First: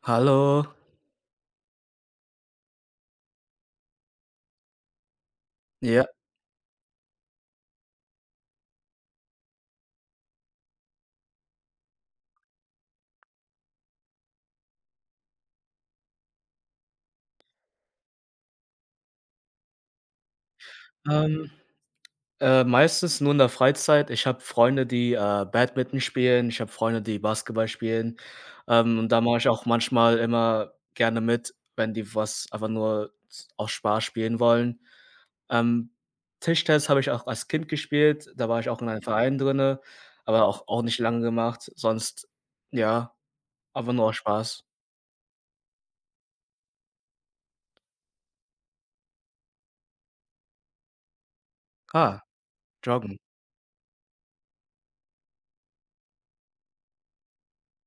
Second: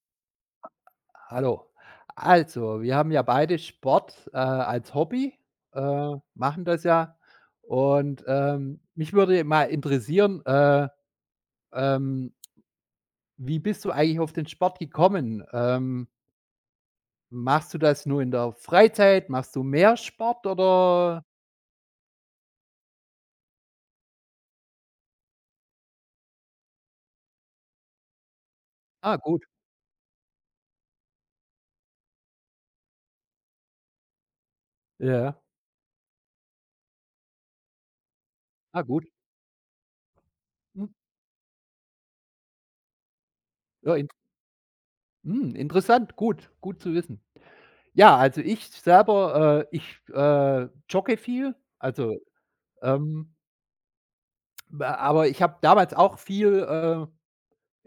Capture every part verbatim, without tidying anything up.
Hallo. Hallo. Also, wir haben ja beide Sport, äh, als Hobby, Ja, äh, machen das ja. Und, ähm, mich würde mal interessieren, äh, ähm, wie bist du eigentlich auf den Sport gekommen? Ähm, machst du das nur in der Freizeit? Machst du mehr Sport oder. ähm, äh, meistens nur in der Freizeit. Ich habe Freunde, die, äh, Badminton spielen. Ich habe Freunde, die Basketball spielen. Ähm, und Ah, da mache gut. ich auch manchmal immer gerne mit, wenn die was einfach nur z aus Spaß spielen wollen. Ja. Ähm, Tischtennis habe ich auch als Kind gespielt. Da war ich Ah, auch in einem gut. Verein drinne, aber auch auch Hm. nicht lange gemacht. Sonst, ja, einfach Ja, nur in aus Spaß. hm, interessant, gut, gut zu wissen. Ja, also ich selber, äh ich, äh, jogge viel, also, Ah, Joggen. ähm B aber ich habe damals auch viel, äh,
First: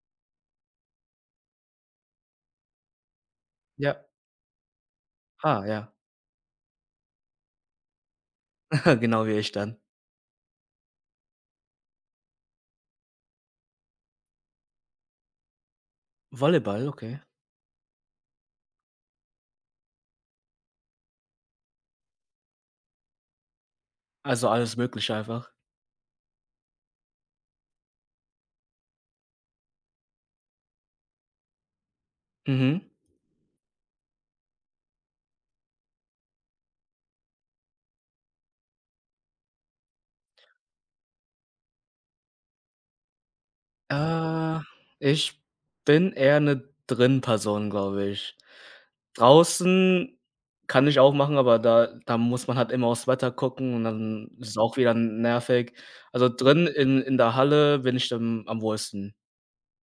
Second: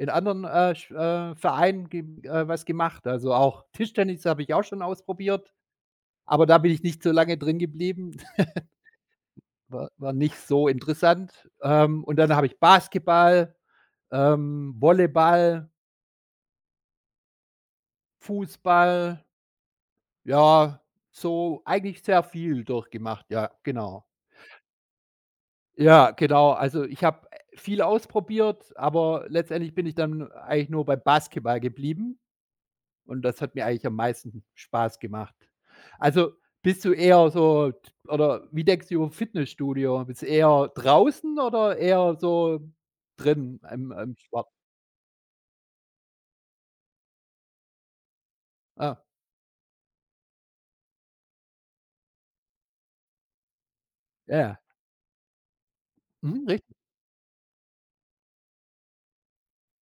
in anderen, äh, Sch äh, Vereinen ge äh, was gemacht. Also, auch Ja. Tischtennis habe ich auch schon ausprobiert, Ah, ja, aber da bin ich nicht so lange drin geblieben. genau wie ich dann. War war nicht so interessant. Ähm, und dann habe ich Basketball, ähm, Volleyball, Volleyball, okay. Fußball, ja, so eigentlich sehr viel durchgemacht. Ja, genau. Also, alles Mögliche einfach. Ja, genau. Also, ich habe, äh, viel ausprobiert, aber letztendlich bin ich dann eigentlich nur beim Basketball geblieben. Mhm. Und das hat mir eigentlich am meisten Spaß gemacht. Also, bist du eher so t oder wie denkst du über Fitnessstudio? Bist du eher draußen oder eher so drin im im Sport? Äh, Ich bin eher 'ne Drin-Person, glaube ich. Ah, Draußen kann ich auch machen, aber da da muss man halt immer aufs Wetter gucken und dann ja, ist es ja. auch wieder nervig. Also, Mhm, drin richtig. in in der Halle bin ich dann am wohlsten.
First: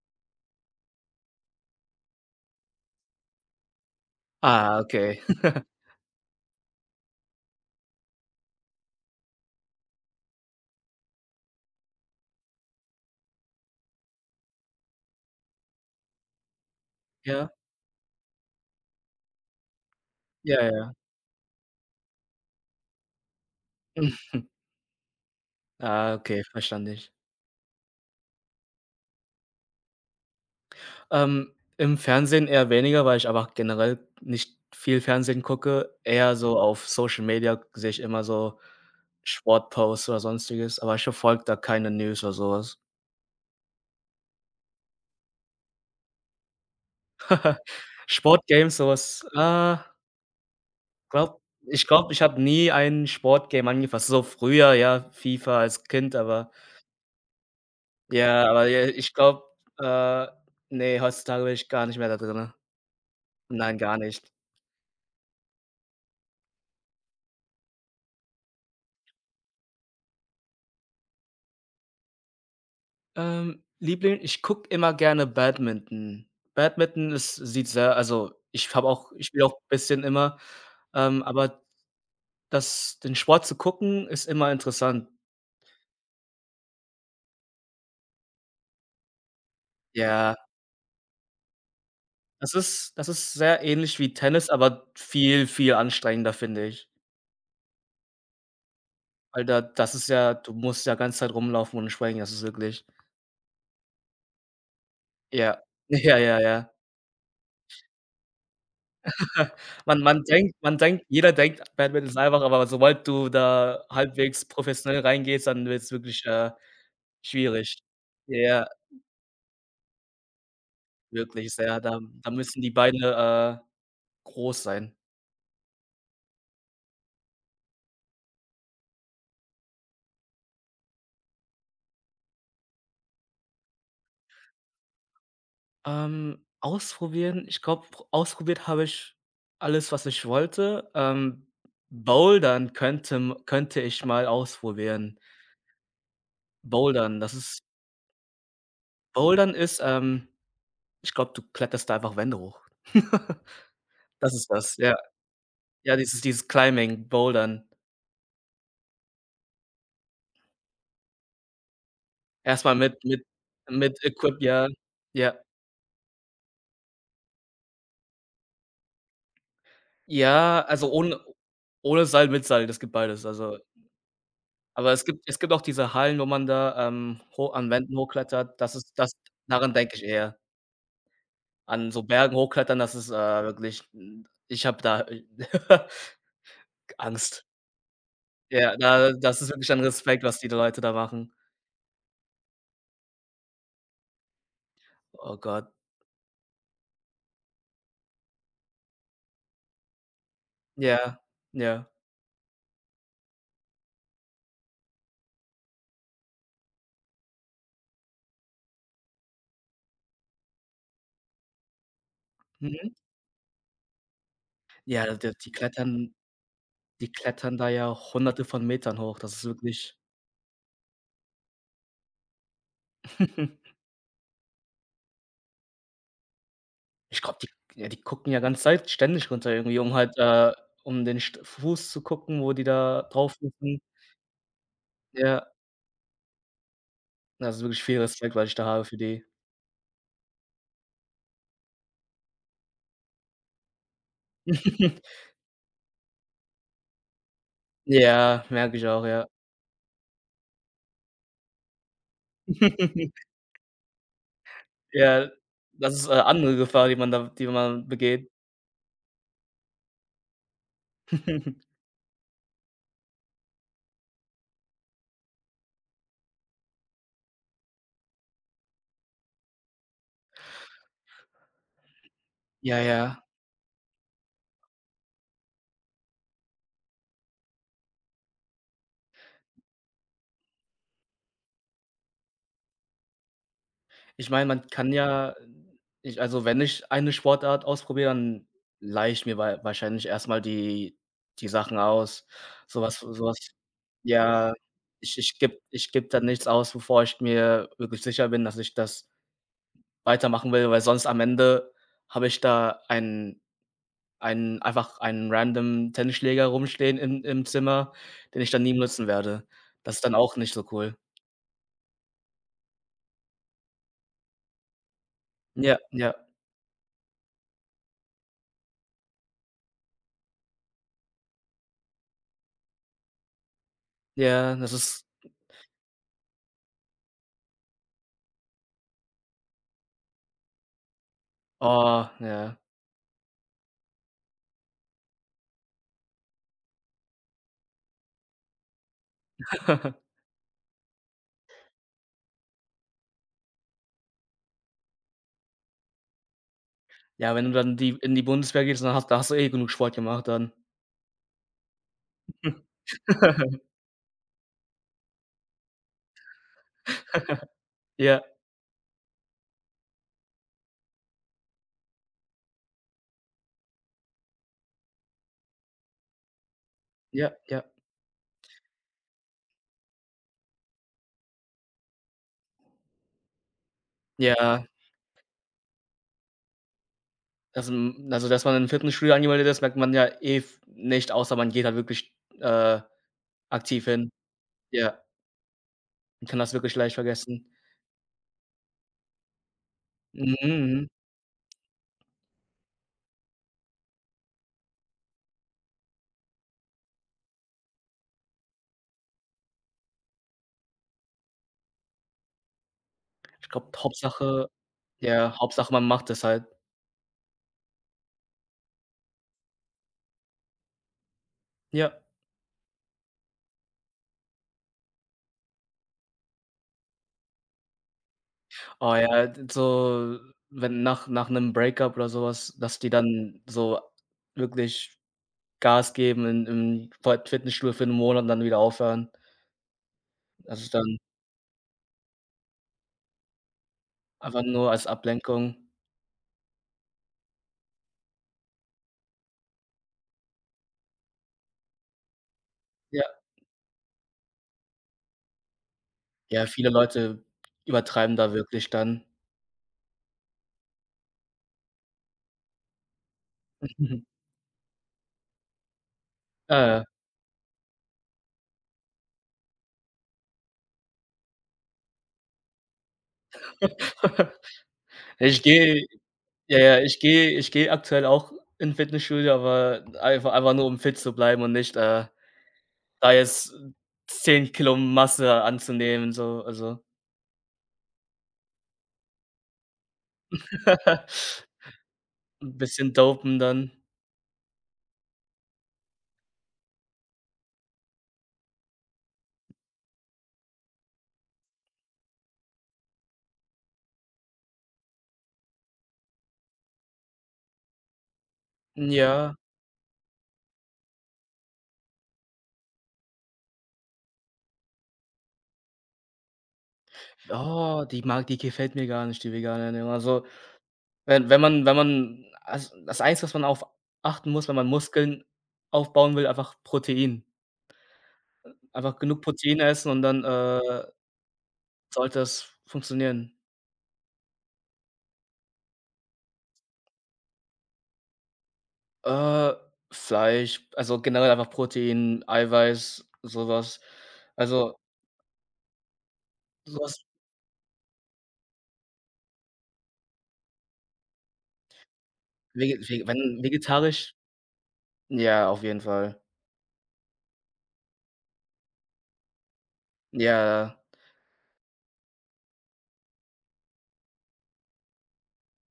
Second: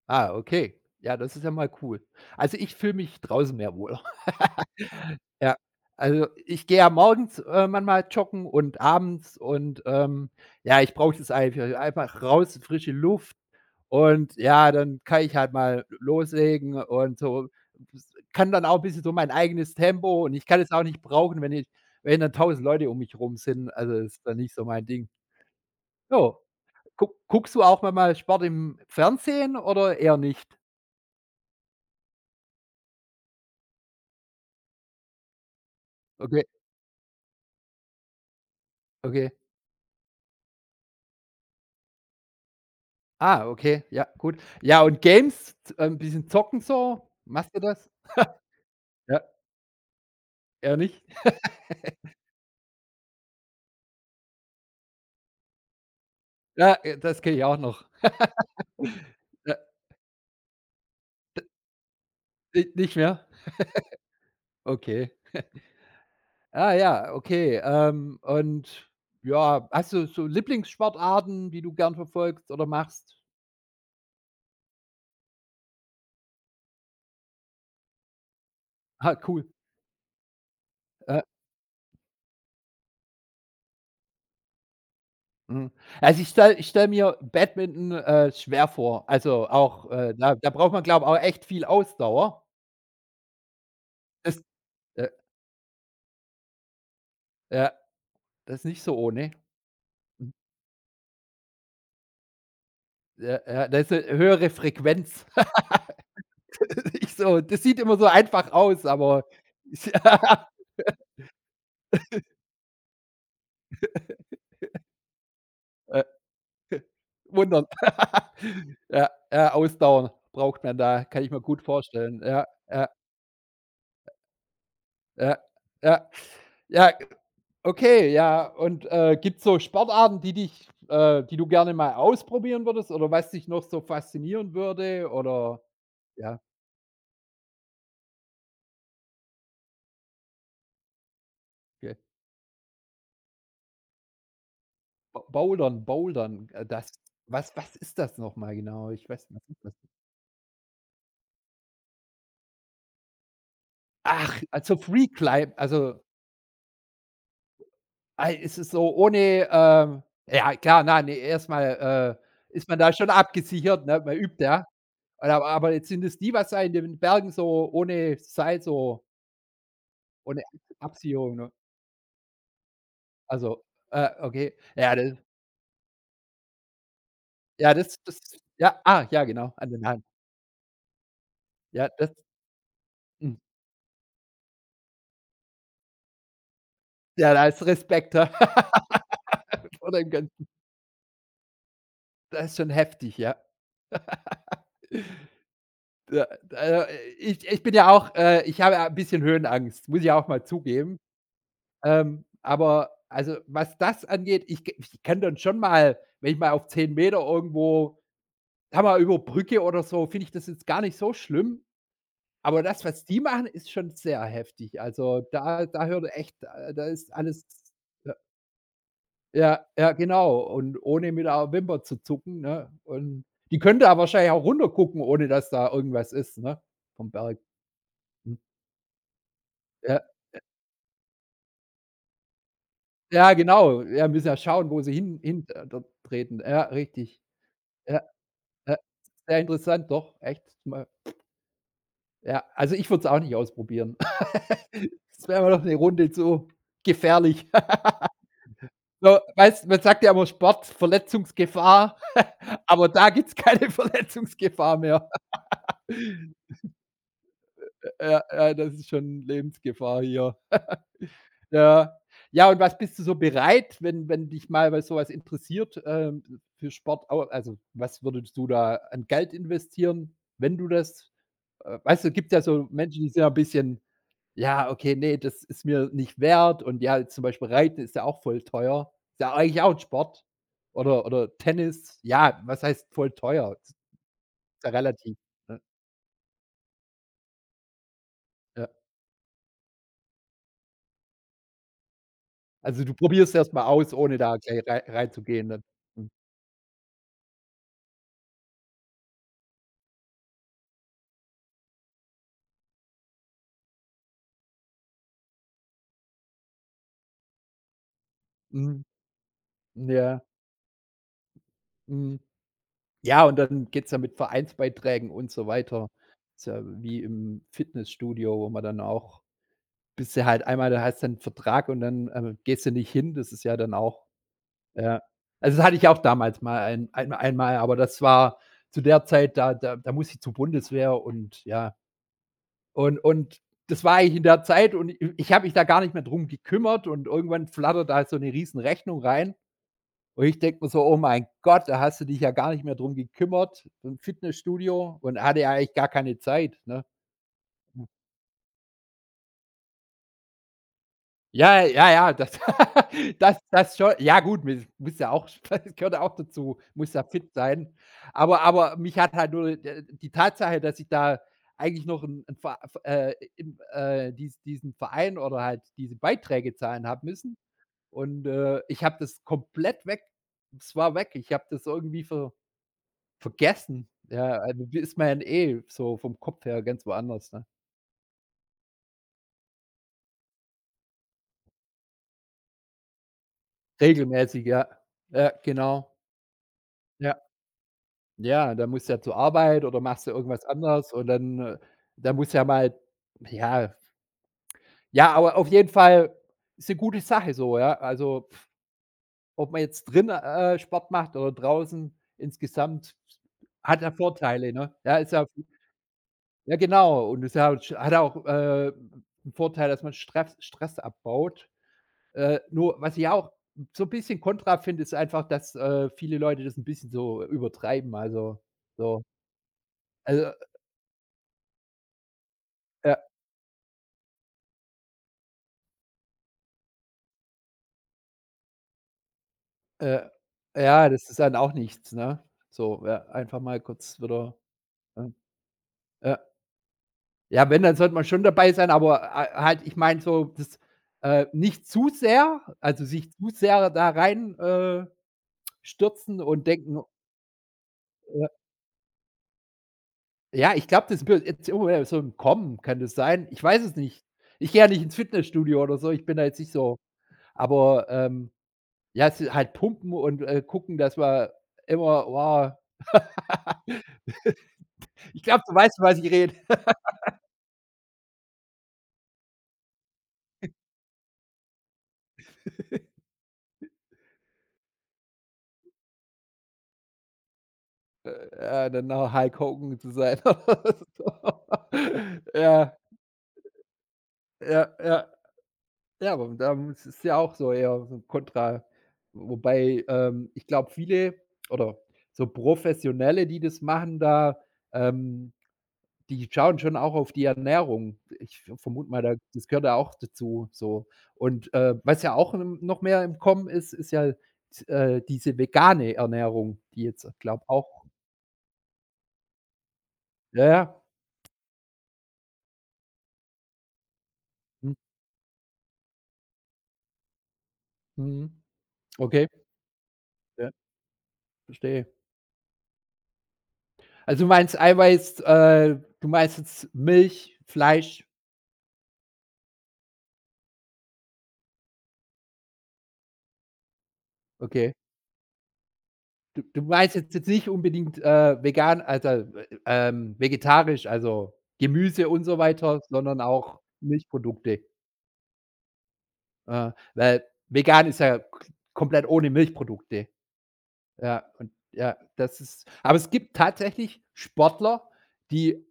Ah, okay. Ja, das ist ja mal cool. Also, ich fühle mich draußen mehr wohl. Ah, okay. Ja, also, ich gehe ja morgens, äh, manchmal joggen und abends und, ähm, ja, ich brauche das einfach einfach raus, frische Luft. Und ja, dann kann ich halt mal loslegen und so Ja, kann dann auch 'n bisschen so mein eigenes Tempo und ich kann ja, es auch ja. nicht brauchen, wenn ich wenn dann tausend Leute um mich rum sind. Also, ist dann nicht so mein Ding. Ah, Ja, okay, verstanden. guck guckst du auch manchmal Sport im Fernsehen oder eher nicht? Ähm, im Fernsehen eher weniger, weil ich aber generell nicht viel Fernsehen gucke. Eher Okay, so auf Social Media sehe ich immer so okay. Sportposts oder Sonstiges, aber ich verfolge da keine News oder sowas. Ah, okay, ja, gut. Ja, und Games, z ähm, bisschen zocken so, machst du das? Sportgames, Ja, sowas? Was, äh, eher nicht? glaube Ich glaube, ich habe nie ein Sportgame angefasst. So früher, ja, FIFA als Kind, aber Ja, äh, das kenne ich auch noch. ja, aber ja, ich glaube, Ja, äh, ne, heutzutage bin ich gar nicht mehr da drinne. ni nicht mehr? Nein, gar nicht. Okay. Ah ja, okay. Ähm, und ja, hast du so Lieblingssportarten, die du gern verfolgst oder machst? Ähm, Liebling, ich gucke immer gerne Badminton. Badminton ist sieht sehr also, ich habe auch Ah, ich cool. spiele auch ein bisschen immer, Äh, ähm, aber das den Sport zu gucken, ist immer interessant. mhm. Also ich stelle ich stelle mir Badminton, äh, schwer vor. Also auch, äh, da Ja, da braucht man, glaube ich, auch echt viel Ausdauer. das ist das ist sehr ähnlich wie Das Tennis, aber äh, viel, viel anstrengender, finde ich. ja, das ist nicht so ohne. Weil da das ist ja, du musst ja ganze Zeit rumlaufen und schwenken, das ist wirklich, Ja, ja, da ist 'ne höhere Frequenz. ja. Ja, ja, ja. Nicht so, das sieht immer so einfach aus, aber Man man denkt man denkt Jeder denkt, Badminton ist einfach, aber sobald du da halbwegs professionell reingehst, dann wird's ja. wirklich, äh, Wundern. schwierig. Ja, Ja, ja, Ausdauer braucht man da, kann ich mir wirklich gut sehr. Da vorstellen. da Ja, müssen die ja, Beine, äh, groß sein. ja, ja, ja, okay, ja. Und, äh, gibt's so Sportarten, die dich äh, die du gerne mal ausprobieren würdest oder was dich noch so faszinieren würde oder ja, Ähm, ausprobieren, ich glaube, pr ausprobiert habe ich alles, was ich wollte. Ähm, okay. Bouldern könnte m könnte ich mal ausprobieren. Bo Bouldern, Bouldern, äh, das Bouldern, das was ist was ist das noch mal genau? Ich weiß nicht, was Bouldern ist das? ist, ähm ich glaube, du kletterst da einfach Wände hoch. Das Ach, ist das, also ja. Free Climb, Ja, also. dieses dieses Climbing, Bouldern. Ah, es ist so ohne, ähm ja klar, nein, ne, erstmal äh, ist Erstmal man da mit schon mit abgesichert, mit ne? Man Equip, übt ja. ja. Ja. Aber aber jetzt sind es die, was da in den Bergen so ohne Seil, so ohne Ja, also ohne Absicherung, ne? ohne Seil, mit Seil, das gibt beides. Also Also, äh, okay. aber Ja, es das gibt es gibt auch diese Hallen, wo man da, ähm, hoch an ja, Wänden das das hochklettert. Das ja, ist ah, das ja, genau, an Daran den denke Haaren. ich eher. Ja, An so das Bergen hochklettern, das ist, äh, hm, wirklich, hm, ich habe da ja, Angst. da ist Respekt. Ja, Ja, da das ist wirklich an vor dem Respekt, was Ganzen. die Leute da machen. Das ist schon heftig, ja. Oh Gott. Ja, da ich ich bin ja auch, äh, ich habe ja 'n bisschen Höhenangst, muss ich auch mal zugeben. Ja, ja. Ähm, aber also, was das angeht, ich k ich kann dann schon mal, wenn ich mal auf zehn Meter irgendwo da mal über Brücke oder so, finde ich das jetzt gar nicht so schlimm. Aber das, Mhm. was die machen, ist schon sehr heftig. Ja, Also, d die da da hört klettern echt, äh, da Die ist alles klettern da ja ja, Hunderte von Metern hoch. Das ist ja, ja, wirklich. genau. Und ohne mit der Wimper zu zucken, ne? Und die könnte da wahrscheinlich auch runtergucken, ohne dass da irgendwas ist, ne, vom Ich Berg. glaube, die ja, die gucken Mhm. ja ganz Zeit ständig runter irgendwie, um Ja, halt, äh um den St Fuß zu gucken, wo die da ja, drauf genau. müssen. Ja, müssen ja schauen, wo sie hin hin Ja, äh, dort treten. Ja, richtig. das ist wirklich viel Ja. Respekt, was ich da Ja, habe für die. sehr interessant, doch, echt mal, ja, also ich würde es auch nicht ausprobieren. Das wäre mir doch eine Runde zu gefährlich. Ja, merke ich auch, So, ja. weißt man sagt ja immer Sport, Verletzungsgefahr, aber da gibt's keine Verletzungsgefahr mehr. Ja, das ist, äh, andere Gefahr, die man da die man Ja, begeht. ja, das ist schon Lebensgefahr hier. Ja. Ja, und was bist du so bereit, wenn wenn dich mal was, so was interessiert, ähm, für Sport au also, was würdest du da an Geld investieren, wenn du das. Äh, weißt du, gibt ja so Ja, Menschen, die sind ja. ja 'n bisschen: „Ja, okay, nee, das ist mir nicht wert" und ja, zum Beispiel Reiten ist ja auch voll teuer. Ist ja eigentlich auch 'n Sport, oder oder Tennis. Ja, was heißt voll teuer? Ist Ich meine, man ja kann relativ, ja ne? ich also, wenn ich eine Sportart ausprobiere, dann Ja. leihe ich mir wei wahrscheinlich erstmal die die Sachen aus. Also, du Sowas, probierst sowas, erst mal aus, ohne da ja, gleich rei ich ich reinzugehen, gebe ne? ich gebe Mhm. da nichts aus, bevor ich mir wirklich sicher bin, dass ich das weitermachen will, weil sonst am Ende habe ich da einen einen einfach einen random Tennisschläger rumstehen im im Zimmer, den ich dann nie Mhm. benutzen werde. Das ist dann Ja. auch nicht so cool. Mhm. Ja, und dann geht's ja mit Vereinsbeiträgen und so Ja, weiter. ja, Ist ja wie im Fitnessstudio, wo man dann auch. Bist du halt einmal da, heißt dann Vertrag und dann, äh, gehst du nicht hin. Das ist ja dann auch, ja, das ja. ist Also, das hatte ich auch damals mal ein ein einmal, aber das war zu der Zeit, da da da musste ich zur Bundeswehr und ja. oh, ja. Und und das war ich in der Zeit und i ich habe mich da gar nicht mehr drum gekümmert und irgendwann flattert da so eine riesen Rechnung rein und ich denke mir so: „Oh mein Gott, da hast du dich ja gar nicht mehr drum gekümmert." Im Fitnessstudio und hatte ja eigentlich gar keine Zeit, ne? Ja, wenn du dann die in die Bundeswehr gehst, dann hast da hast du eh genug Sport gemacht dann. Ja, ja, ja, das das das schon. Ja gut, mi muss ja auch das gehört ja auch dazu, muss ja fit sein. Ja, Aber aber mich hat halt nur d die Tatsache, dass ich da eigentlich noch 'n 'n Ver Ver äh, im äh, dies diesen Verein oder halt diese Beiträge zahlen habe ja, müssen ja. und, äh, ich habe das komplett weg, es war weg. Ich habe das irgendwie ver vergessen. Ja, also Ja, da ist man ja eh so vom Kopf her ganz woanders, ne? also, hm also, dass man im Fitnessstudio angemeldet ist, merkt man ja eh f nicht, außer man geht halt wirklich, äh, aktiv hin. Regelmäßig, ja. Ja, Ja, genau. man kann das wirklich leicht Ja. vergessen. Ja, da musst du ja zur Arbeit oder machst du Mhm, irgendwas mhm. anderes und dann, äh da musst du ja mal, ja, ja, aber auf jeden Fall ist 'ne gute Sache so, ja. Also, ob man jetzt drin, äh, Sport macht oder draußen, insgesamt Ich glaube, hat ja Hauptsache Vorteile, ne? Ja, ist ja ja, Hauptsache, man macht es halt. ja genau und ist ja hat auch, äh, 'n Vorteil, dass man Stress Stress abbaut. Ja. Äh, nur was ich auch so 'n bisschen kontra finde, ist einfach, dass, äh, viele Leute das 'n bisschen so übertreiben, also Oh so. ja, d so, Also, wenn nach nach 'nem Break-up oder so was, dass die ja. dann so wirklich Gas geben in im Fort Fitnessstudio für 'n Monat und dann wieder aufhören. Äh, Also, ja, dann das ist dann auch nichts, ne? So, ja, einfach mal kurz wieder, einfach nur als ähm, Ablenkung. ja. Ja, wenn, dann sollte man schon dabei sein, aber, äh, halt, ich meine so, das, äh, nicht zu sehr, also, Ja. sich zu sehr da rein, äh, stürzen Ja, und viele denken, Leute übertreiben ja, da wirklich dann. ja, ich glaube, das wird jetzt irgendwoher so im Kommen, kann das sein? Ich weiß es nicht. Ich gehe ja nicht ins Fitnessstudio oder so, ich bin da jetzt nicht Ja, so. ja. Aber, ähm, ja, es halt pumpen und, äh, gucken, dass man immer wow. Ich Ich glaube, du weißt, von gehe was ich rede. ja, ja, ich gehe ich gehe aktuell auch in Fitnessstudio, aber einfach einfach nur, um fit zu bleiben und nicht, äh, da jetzt zehn Kilo Masse anzunehmen, so, also Äh, äh, Dann noch Hulk Hogan zu sein. So. ein Ja, bisschen dopen dann. ja, ja. Ja, aber da ist es ja auch so eher so ein kontra, wobei, ähm, ich glaube, viele oder so Professionelle, die das machen da, ähm, die schauen schon auch auf die Ernährung. Ich vermute mal, da Ja. das gehört da auch dazu, so. Und, äh, was ja auch n noch mehr im Kommen ist, ist ja, äh, diese vegane Ernährung, die jetzt, glaube auch, Oh, die mag die gefällt mir gar nicht, die vegane Ernährung. Also, ja, ja. Wenn wenn man wenn man also, das Einzige, was man auf achten muss, wenn man Mhm, Muskeln aufbauen will, einfach Protein. mhm. Einfach genug Okay. Protein essen und dann, Ja. äh, Verstehe. sollte es funktionieren. Also, du meinst Eiweiß, äh, du meinst jetzt Milch, Fleisch, Äh, Fleisch, also, generell einfach Protein, Eiweiß, sowas. okay. Also, Du du so meinst was jetzt jetzt nicht unbedingt, äh, vegan, also, äh, ähm, vegetarisch, also Gemüse und so weiter, vege sondern wenn auch vegetarisch, Milchprodukte. ja, auf jeden Fall. Äh, weil vegan ist ja k komplett ohne Milchprodukte. Ja, Ja, und ja, das ist, aber es gibt tatsächlich Sportler, die.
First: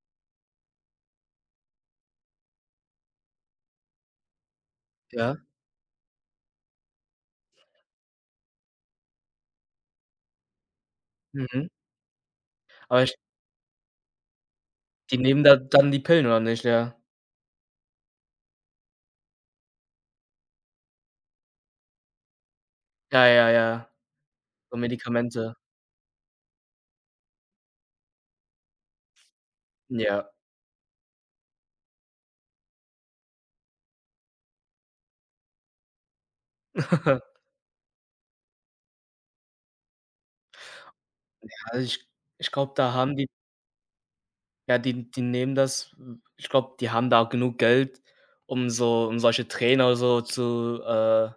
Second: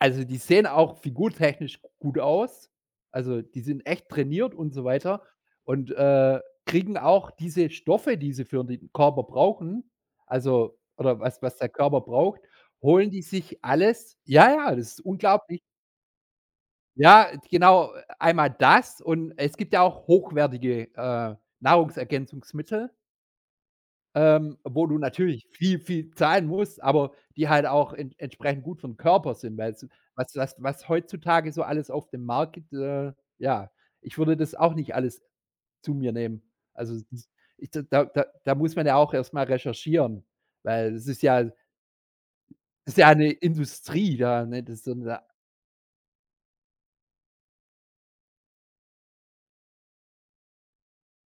Also, die sehen auch figurtechnisch gut aus. Also, die sind echt trainiert und so weiter ja, und, äh, kriegen auch diese Stoffe, die sie für den Körper brauchen, also oder was was mhm. der Körper braucht, Aber holen ich die sich alles, ja, ja, das ist die nehmen da unglaublich. dann die Pillen oder nicht? Ja. Ja, genau, einmal das und es gibt ja auch hochwertige, äh, Nahrungsergänzungsmittel. Ja, ja, ja. Ähm, So wo du natürlich Medikamente. viel, viel zahlen musst, aber die halt auch en entsprechend gut für 'n Körper sind, weil s Ja. was was was heutzutage so alles auf dem Markt gibt, äh, ja, ich würde das auch nicht alles zu mir nehmen. Also, das ich da da da da muss man ja auch erst mal recherchieren, weil es ist ja Also, ich ich glaube, da ist ja haben die 'ne Industrie da, ne? ja, Das sind die die ja nehmen das ich glaube, die haben da auch genug Geld, um so um solche Trainer so zu äh,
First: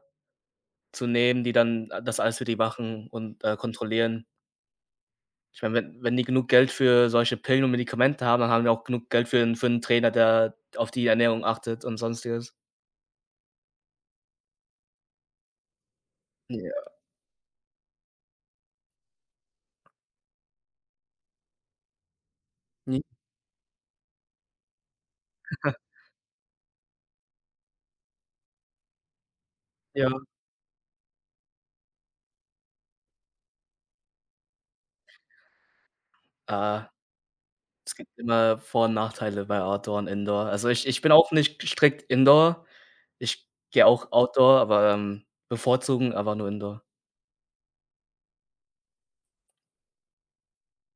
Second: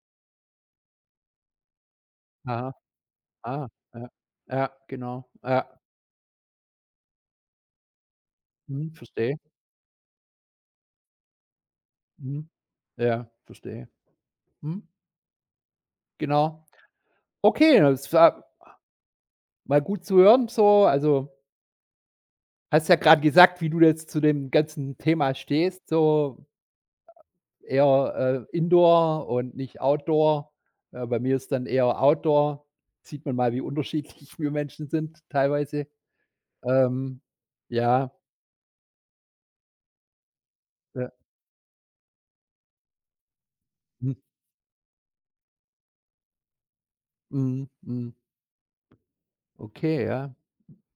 zu nehmen, die dann äh, das alles für die aha, machen und, äh, ah, ja. kontrollieren. Ja, genau. Ich Ja, meine, wenn wenn die genug Geld für solche Pillen und Medikamente haben, dann haben die auch mhm, genug Geld verstehe. für 'n für einen Trainer, der auf die Ernährung achtet und Mhm. Sonstiges. Ja, verstehe. Mhm, genau. Ja. Okay, es war mal gut zu hören so. Also, hast ja J gerade gesagt, wie du jetzt zu dem ganzen Thema stehst, so eher, äh, Indoor und nicht Ja. Outdoor. Äh, bei mir ist dann eher Outdoor. Sieht man mal, wie unterschiedlich wir Menschen sind teilweise. Äh, Ähm, Es gibt ja, immer Vor und Nachteile bei Outdoor und Indoor. Also, ich ich ja. bin auch nicht strikt Indoor. Ich gehe auch Mhm, Outdoor, aber, ähm, bevorzugen aber nur Indoor. mhm, mhm. Okay, ja.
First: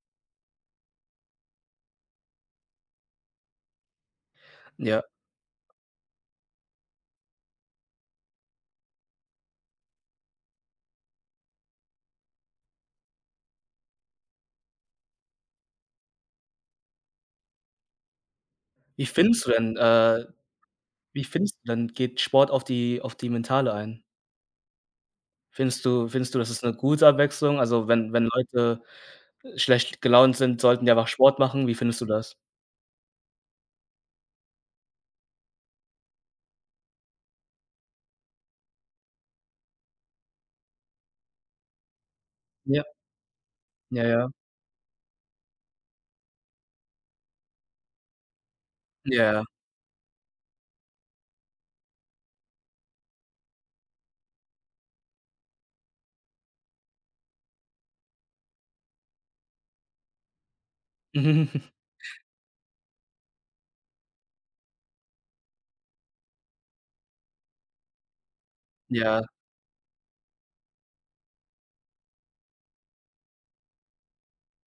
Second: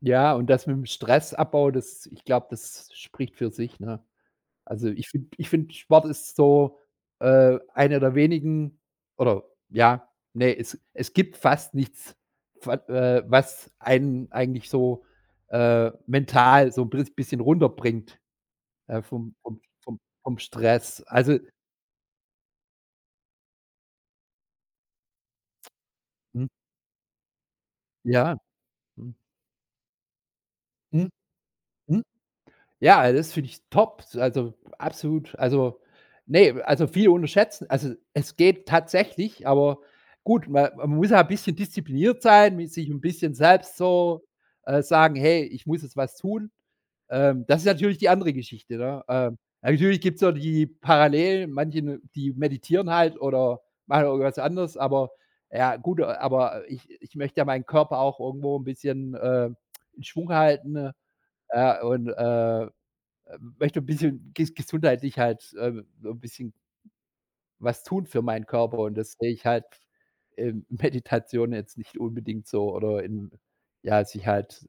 Ja, und das mit dem Stressabbau, das, ich glaube, das spricht für sich, ne? Also, Ja. ich finde ich finde, Sport ist so, äh, einer der wenigen oder ja, nee, es es gibt fast nichts, wa äh, was einen eigentlich so, äh, mental so ein bis bisschen runterbringt, äh, Wie vom findest du vom denn vom äh, vom Stress. Wie Also findest du denn, geht Sport auf die auf die Mentale ein? Findest du findest du, mhm, das ist 'ne gute Abwechslung? Also, wenn wenn ja. Leute Mhm. schlecht gelaunt sind, sollten die einfach Mhm. Sport machen. Wie findest Mhm. du das? Ja, also das finde ich top. Also, absolut. Also, ne, also, viele unterschätzen, also, es geht tatsächlich, aber gut, ma man muss ja 'n bisschen diszipliniert sein, mit Ja, sich 'n bisschen selbst ja, so, ja, äh, sagen: „Hey, ich muss jetzt was tun." Ähm, das ist natürlich die andere Geschichte, ne? Ähm, ja. Natürlich gibt's so die Parallelen, manche, ne, die meditieren halt oder machen irgendwas anderes, aber ja, gut, aber ich ich möchte ja meinen Körper auch irgendwo 'n bisschen, äh, in Schwung halten, ne? Ja, und, äh äh, möchte ein bisschen ges gesundheitlich halt, äh, so ein bisschen was tun für meinen Körper und das Ja, sehe ich halt in Meditation jetzt nicht unbedingt so oder in, ja, sich halt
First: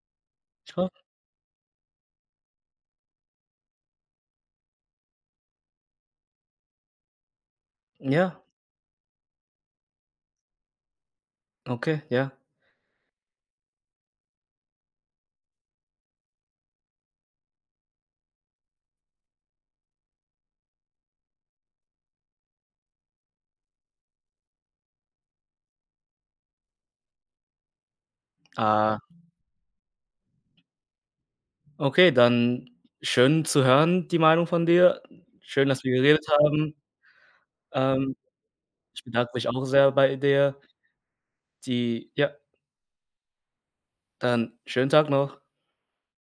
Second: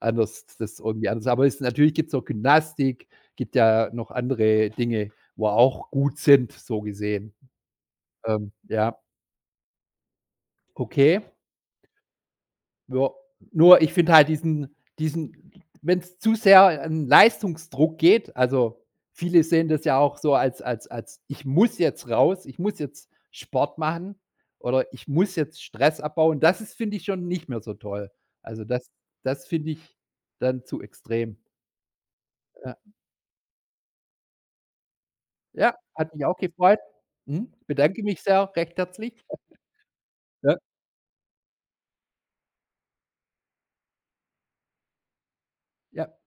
anders, das schon. irgendwie anders, aber es natürlich gibt es auch Gymnastik, gibt ja noch andere Dinge, wo auch gut sind, so gesehen. Ja, Ähm, ja, okay. okay, ja. Ja, nur ich finde halt diesen diesen wenn es zu sehr an Leistungsdruck geht, also, viele sehen das ja auch so als als als: „Ich muss jetzt raus, ich muss jetzt Sport machen oder ich muss jetzt Stress abbauen." Das ist, finde ich, schon nicht mehr so toll. Also, das Ah, das finde ich dann zu extrem. okay, dann Ja. schön zu hören, die Meinung von dir. Schön, Ja, dass wir hat mich geredet auch haben. gefreut. Mhm. Bedanke Ähm, mich sehr recht Ich herzlich. bedanke mich auch sehr bei dir. Ja, Die Ja, dann schönen Tag noch. ja.